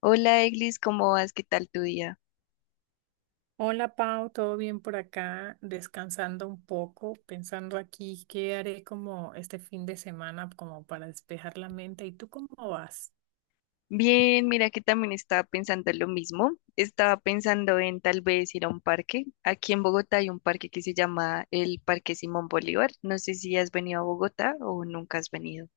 Hola, Eglis, ¿cómo vas? ¿Qué tal tu día? Hola Pau, ¿todo bien por acá? Descansando un poco, pensando aquí qué haré como este fin de semana como para despejar la mente. ¿Y tú cómo vas? Bien, mira que también estaba pensando lo mismo. Estaba pensando en tal vez ir a un parque. Aquí en Bogotá hay un parque que se llama el Parque Simón Bolívar. No sé si has venido a Bogotá o nunca has venido.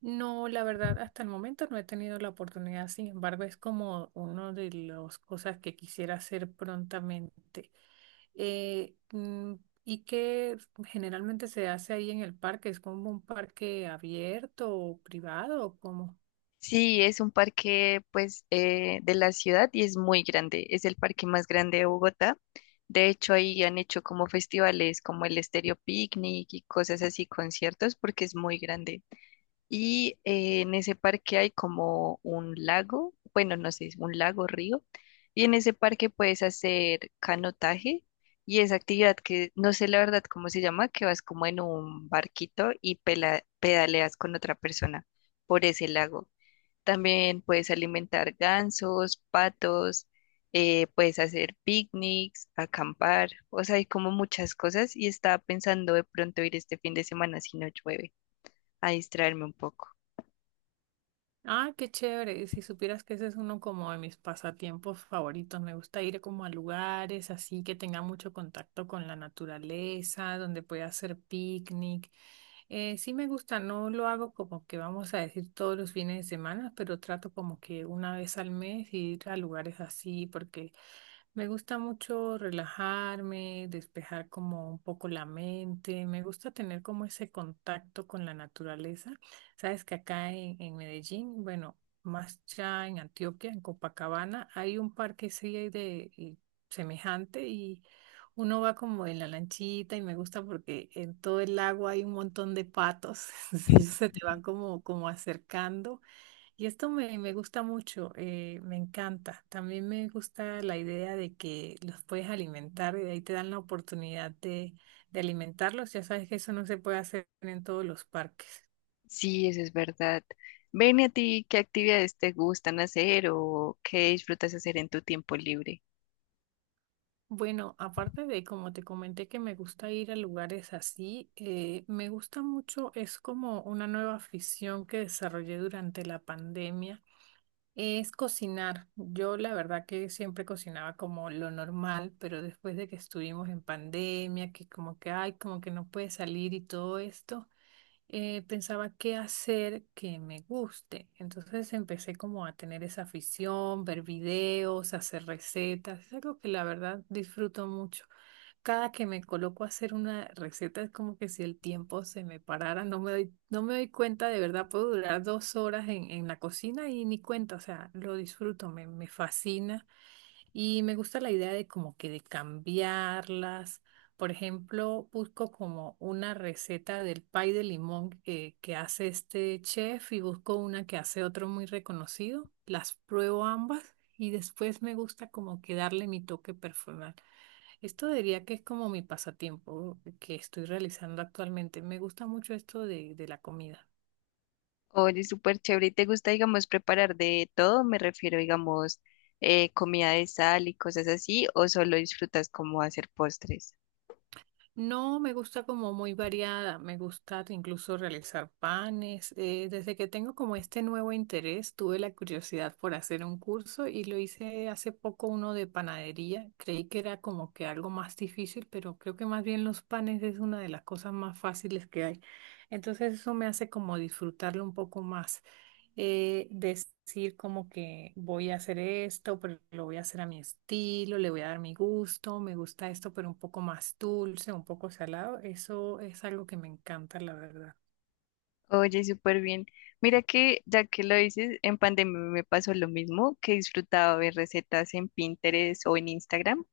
No, la verdad, hasta el momento no he tenido la oportunidad, sin embargo, es como una de las cosas que quisiera hacer prontamente. Eh, mm, ¿Y que generalmente se hace ahí en el parque? ¿Es como un parque abierto o privado o cómo? Sí, es un parque pues de la ciudad y es muy grande. Es el parque más grande de Bogotá. De hecho, ahí han hecho como festivales como el Estéreo Picnic y cosas así, conciertos, porque es muy grande. Y en ese parque hay como un lago, bueno, no sé, un lago, río. Y en ese parque puedes hacer canotaje y esa actividad que no sé la verdad cómo se llama, que vas como en un barquito y pedaleas con otra persona por ese lago. También puedes alimentar gansos, patos, puedes hacer picnics, acampar, o sea, hay como muchas cosas y estaba pensando de pronto ir este fin de semana si no llueve, a distraerme un poco. Ah, qué chévere. Si supieras que ese es uno como de mis pasatiempos favoritos. Me gusta ir como a lugares así que tenga mucho contacto con la naturaleza, donde pueda hacer picnic. Sí me gusta, no lo hago como que vamos a decir todos los fines de semana, pero trato como que una vez al mes ir a lugares así porque me gusta mucho relajarme, despejar como un poco la mente. Me gusta tener como ese contacto con la naturaleza. Sabes que acá en Medellín, bueno, más ya en Antioquia, en Copacabana, hay un parque así de y semejante y uno va como en la lanchita y me gusta porque en todo el lago hay un montón de patos. Entonces ellos se te van como, como acercando. Y esto me gusta mucho, me encanta. También me gusta la idea de que los puedes alimentar y de ahí te dan la oportunidad de alimentarlos. Ya sabes que eso no se puede hacer en todos los parques. Sí, eso es verdad. Ven, ¿y a ti qué actividades te gustan hacer o qué disfrutas hacer en tu tiempo libre? Bueno, aparte de como te comenté que me gusta ir a lugares así, me gusta mucho, es como una nueva afición que desarrollé durante la pandemia. Es cocinar. Yo la verdad que siempre cocinaba como lo normal, pero después de que estuvimos en pandemia, que como que, ay, como que no puede salir y todo esto, pensaba qué hacer que me guste. Entonces empecé como a tener esa afición, ver videos, hacer recetas. Es algo que la verdad disfruto mucho. Cada que me coloco a hacer una receta es como que si el tiempo se me parara, no me doy cuenta, de verdad puedo durar 2 horas en la cocina y ni cuenta, o sea, lo disfruto, me fascina. Y me gusta la idea de como que de cambiarlas. Por ejemplo, busco como una receta del pay de limón que hace este chef y busco una que hace otro muy reconocido. Las pruebo ambas y después me gusta como que darle mi toque personal. Esto diría que es como mi pasatiempo que estoy realizando actualmente. Me gusta mucho esto de la comida. Oye, súper chévere. ¿Y te gusta, digamos, preparar de todo? Me refiero, digamos, comida de sal y cosas así, o solo disfrutas como hacer postres. No, me gusta como muy variada, me gusta incluso realizar panes. Desde que tengo como este nuevo interés, tuve la curiosidad por hacer un curso y lo hice hace poco uno de panadería. Creí que era como que algo más difícil, pero creo que más bien los panes es una de las cosas más fáciles que hay. Entonces eso me hace como disfrutarlo un poco más, decir como que voy a hacer esto, pero lo voy a hacer a mi estilo, le voy a dar mi gusto, me gusta esto, pero un poco más dulce, un poco salado. Eso es algo que me encanta, la verdad. Oye, súper bien. Mira que, ya que lo dices, en pandemia me pasó lo mismo, que disfrutaba ver recetas en Pinterest o en Instagram.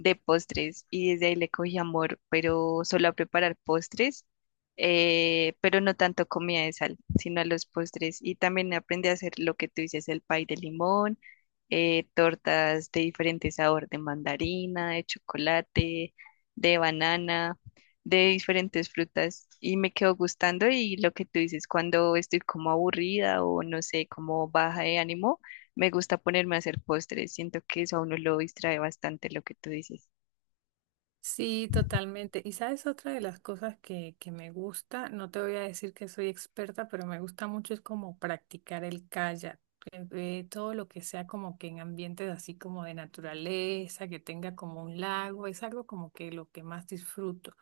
De postres y desde ahí le cogí amor, pero solo a preparar postres, pero no tanto comida de sal, sino a los postres. Y también aprendí a hacer lo que tú dices, el pay de limón, tortas de diferente sabor, de mandarina, de chocolate, de banana, de diferentes frutas. Y me quedó gustando y lo que tú dices, cuando estoy como aburrida o no sé, como baja de ánimo, me gusta ponerme a hacer postres, siento que eso a uno lo distrae bastante, lo que tú dices. Sí, totalmente. Y sabes, otra de las cosas que me gusta, no te voy a decir que soy experta, pero me gusta mucho es como practicar el kayak. Todo lo que sea como que en ambientes así como de naturaleza, que tenga como un lago, es algo como que lo que más disfruto.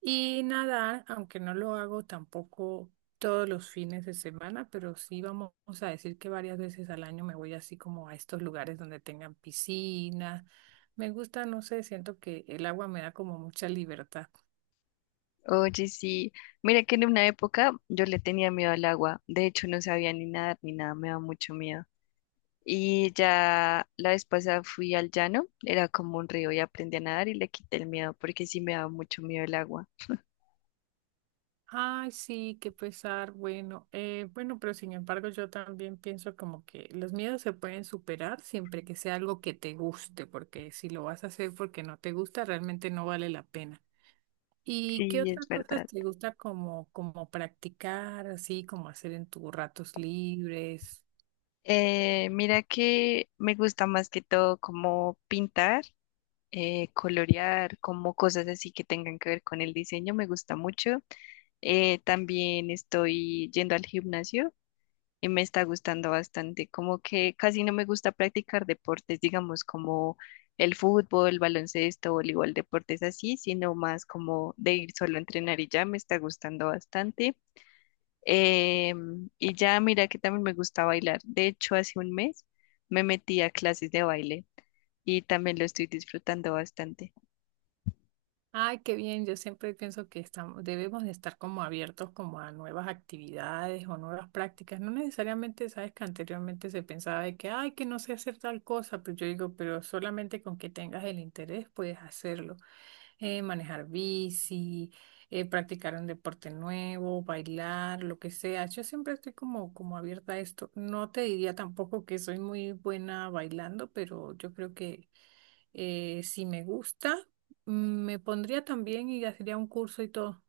Y nadar, aunque no lo hago tampoco todos los fines de semana, pero sí vamos a decir que varias veces al año me voy así como a estos lugares donde tengan piscinas. Me gusta, no sé, siento que el agua me da como mucha libertad. Oye, sí, mira que en una época yo le tenía miedo al agua, de hecho no sabía ni nadar ni nada, me da mucho miedo. Y ya la vez pasada fui al llano, era como un río y aprendí a nadar y le quité el miedo porque sí me daba mucho miedo el agua. Ay, sí, qué pesar. Bueno, bueno, pero sin embargo yo también pienso como que los miedos se pueden superar siempre que sea algo que te guste, porque si lo vas a hacer porque no te gusta, realmente no vale la pena. ¿Y qué Sí, es otras cosas verdad. te gusta como, como practicar, así como hacer en tus ratos libres? Mira que me gusta más que todo como pintar, colorear, como cosas así que tengan que ver con el diseño, me gusta mucho. También estoy yendo al gimnasio y me está gustando bastante. Como que casi no me gusta practicar deportes, digamos, como el fútbol, baloncesto, voleibol, deportes así, sino más como de ir solo a entrenar y ya me está gustando bastante. Y ya mira que también me gusta bailar. De hecho, hace un mes me metí a clases de baile y también lo estoy disfrutando bastante. Ay, qué bien. Yo siempre pienso que estamos, debemos de estar como abiertos como a nuevas actividades o nuevas prácticas. No necesariamente, sabes que anteriormente se pensaba de que, ay, que no sé hacer tal cosa, pero yo digo, pero solamente con que tengas el interés puedes hacerlo. Manejar bici, practicar un deporte nuevo, bailar, lo que sea. Yo siempre estoy como, como abierta a esto. No te diría tampoco que soy muy buena bailando, pero yo creo que, si me gusta, mm, me pondría también y haría un curso y todo.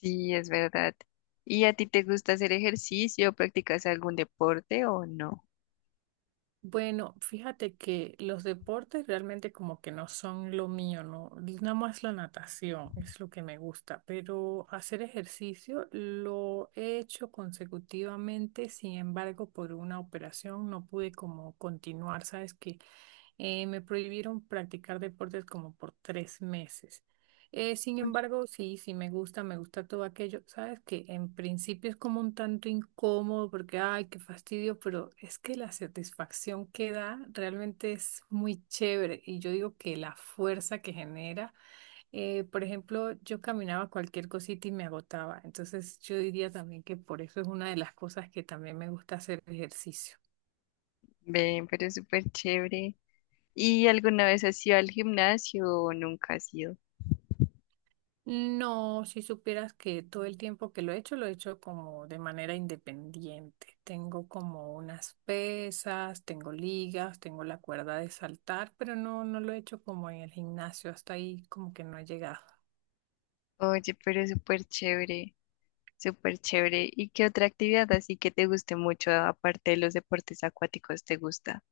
Sí, es verdad. ¿Y a ti te gusta hacer ejercicio? ¿Practicas algún deporte o no? Bueno, fíjate que los deportes realmente como que no son lo mío, ¿no? Nada más la natación es lo que me gusta, pero hacer ejercicio lo he hecho consecutivamente, sin embargo, por una operación no pude como continuar, ¿sabes? Que me prohibieron practicar deportes como por 3 meses. Sin Uy, embargo, sí, sí me gusta todo aquello. Sabes que en principio es como un tanto incómodo porque, ay, qué fastidio, pero es que la satisfacción que da realmente es muy chévere. Y yo digo que la fuerza que genera, por ejemplo, yo caminaba cualquier cosita y me agotaba. Entonces yo diría también que por eso es una de las cosas que también me gusta hacer ejercicio. ven, pero es súper chévere. ¿Y alguna vez has ido al gimnasio o nunca has ido? No, si supieras que todo el tiempo que lo he hecho como de manera independiente. Tengo como unas pesas, tengo ligas, tengo la cuerda de saltar, pero no, no lo he hecho como en el gimnasio, hasta ahí como que no he llegado. Oye, pero es súper chévere. Súper chévere. ¿Y qué otra actividad así que te guste mucho, aparte de los deportes acuáticos, te gusta?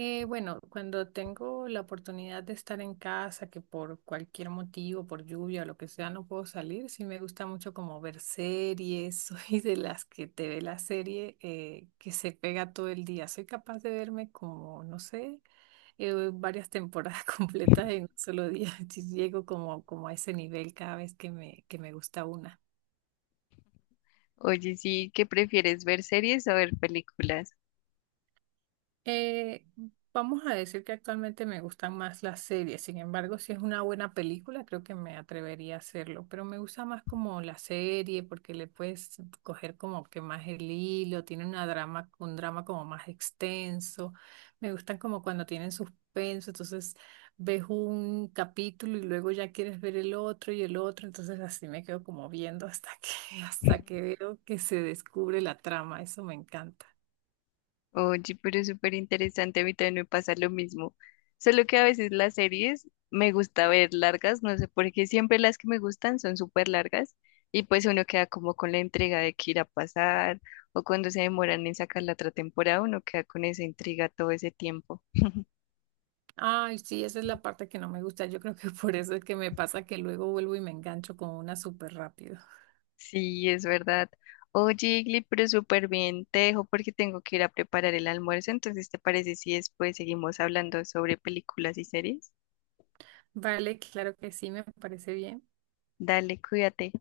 Bueno, cuando tengo la oportunidad de estar en casa, que por cualquier motivo, por lluvia o lo que sea, no puedo salir, sí me gusta mucho como ver series, soy de las que te ve la serie, que se pega todo el día. Soy capaz de verme como, no sé, varias temporadas completas en un solo día. Sí, llego como, como a ese nivel cada vez que me gusta una. Oye, sí, ¿qué prefieres, ver series o ver películas? Eh, Vamos a decir que actualmente me gustan más las series, sin embargo, si es una buena película, creo que me atrevería a hacerlo, pero me gusta más como la serie porque le puedes coger como que más el hilo, tiene una drama, un drama como más extenso, me gustan como cuando tienen suspenso, entonces ves un capítulo y luego ya quieres ver el otro y el otro, entonces así me quedo como viendo hasta que, hasta que veo que se descubre la trama, eso me encanta. Oye, pero es súper interesante, a mí también me pasa lo mismo. Solo que a veces las series me gusta ver largas, no sé por qué siempre las que me gustan son súper largas y pues uno queda como con la entrega de qué irá a pasar o cuando se demoran en sacar la otra temporada, uno queda con esa intriga todo ese tiempo. Ay, sí, esa es la parte que no me gusta. Yo creo que por eso es que me pasa que luego vuelvo y me engancho con una súper rápido. Sí, es verdad. Oye, Igli, pero súper bien, te dejo porque tengo que ir a preparar el almuerzo, entonces ¿te parece si después seguimos hablando sobre películas y series? Vale, claro que sí, me parece bien. Dale, cuídate.